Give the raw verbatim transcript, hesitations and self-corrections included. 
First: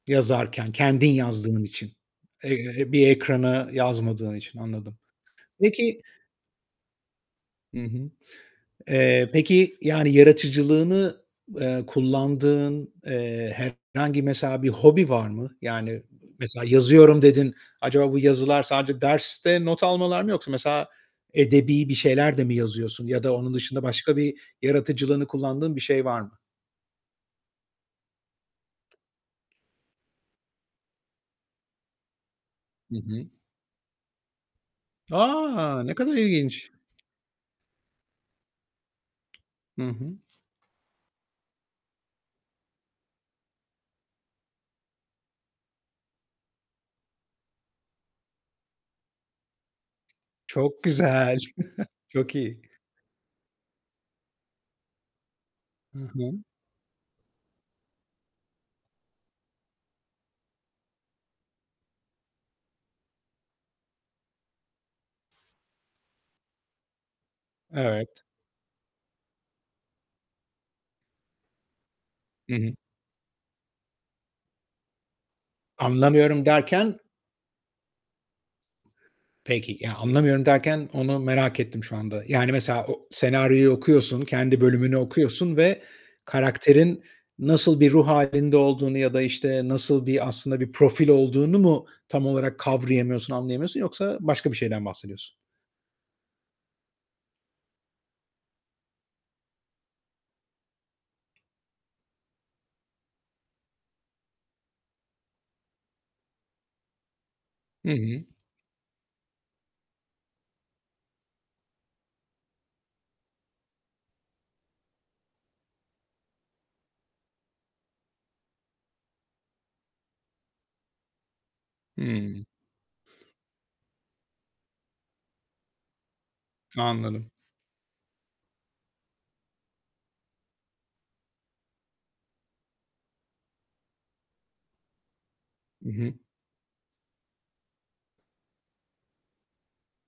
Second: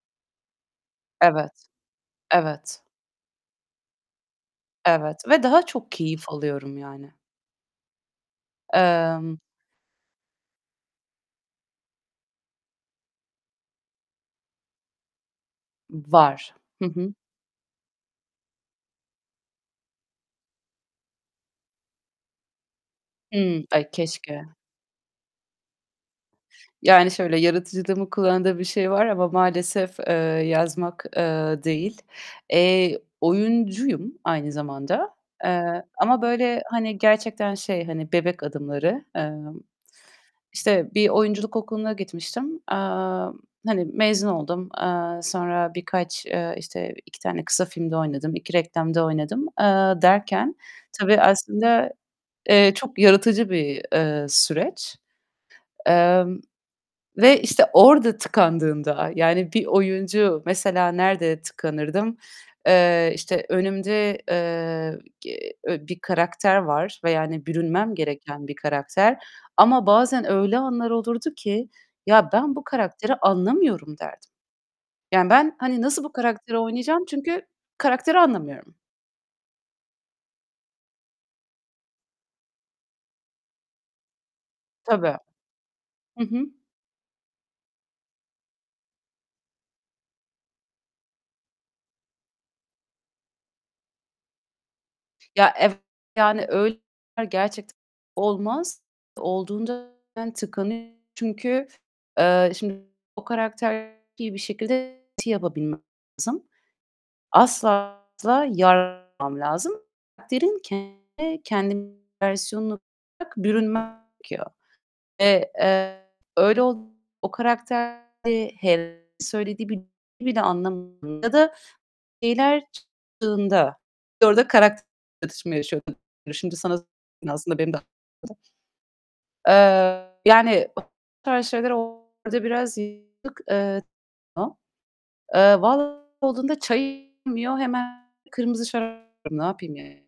Yazarken kendin yazdığın Evet. için, Evet. eee, bir ekrana yazmadığın için. Anladım. Evet ve daha çok Peki keyif alıyorum yani. Hı hı. Eee, Emm peki yani yaratıcılığını, eee, kullandığın, eee, herhangi mesela bir hobi var mı? Yani, I var. mesela, Hı hı. "Yazıyorum." dedin. Acaba bu yazılar sadece derste not almalar mı yoksa mesela edebî bir şeyler de mi yazıyorsun? Ya da onun Hımm, dışında ay başka bir keşke. yaratıcılığını kullandığın bir şey var mı? Yani şöyle yaratıcılığımı kullandığım bir şey var ama maalesef, eee, yazmak, eee, değil. Hı Eee, hı. oyuncuyum aynı zamanda. A! Eee, Ne kadar ama böyle, ilginç! hani, gerçekten şey hani bebek adımları. Emm, Hı hı. işte bir oyunculuk okuluna gitmiştim, eee, hani, mezun oldum. Eee, sonra birkaç, eee, işte, iki tane kısa filmde oynadım, iki reklamda oynadım, eee, derken Çok tabii güzel. aslında, Çok iyi. eee, çok yaratıcı bir, eee, süreç. Hı Emm, hı. ve işte orada tıkandığımda, yani, bir oyuncu Mesela nerede tıkanırdım? Eee, işte önümde, eee, ge e bir karakter var ve yani bürünmem Evet. gereken bir karakter. Ama bazen öyle anlar olurdu ki; "Ya, ben Hı bu hı. karakteri anlamıyorum." derdim. Yani ben, hani, "Nasıl bu "Anlamıyorum." karakteri derken? oynayacağım?" Çünkü karakteri anlamıyorum. Peki, ya, "Anlamıyorum." derken onu merak ettim şu anda. Yani mesela o senaryoyu okuyorsun, kendi bölümünü Tabii. okuyorsun ve Hı hı. karakterin nasıl bir ruh hâlinde olduğunu ya da, işte, nasıl bir aslında bir profil olduğunu mu tam olarak kavrayamıyorsun, anlayamıyorsun yoksa başka bir şeyden bahsediyorsun? Ya, evet, yani, öy gerçekten olmaz. Olduğunda ben tıkanıyorum. Çünkü, eee, şimdi, o karakteri bir şekilde ti yapabilmem lazım. Hı Asla hı. asla lazım. Karakterin kendine -kendi versiyonunu bırak bürünmem gerekiyor. Eee, eee, öyle ol o karakterde he söylediği bir cümleyi bile anlamadığımda da Hımm. şeyler çıktığında orada karakter çatışması yaşıyorum. Şimdi sana Anladım. aslında benim de aklımda Eee, yani, o tarz şeyler olduğunda birazcık, eee, eee, Hı vallahi hı. olduğunda çay iç Hemen kırmızı şarap. Ne yapayım yani?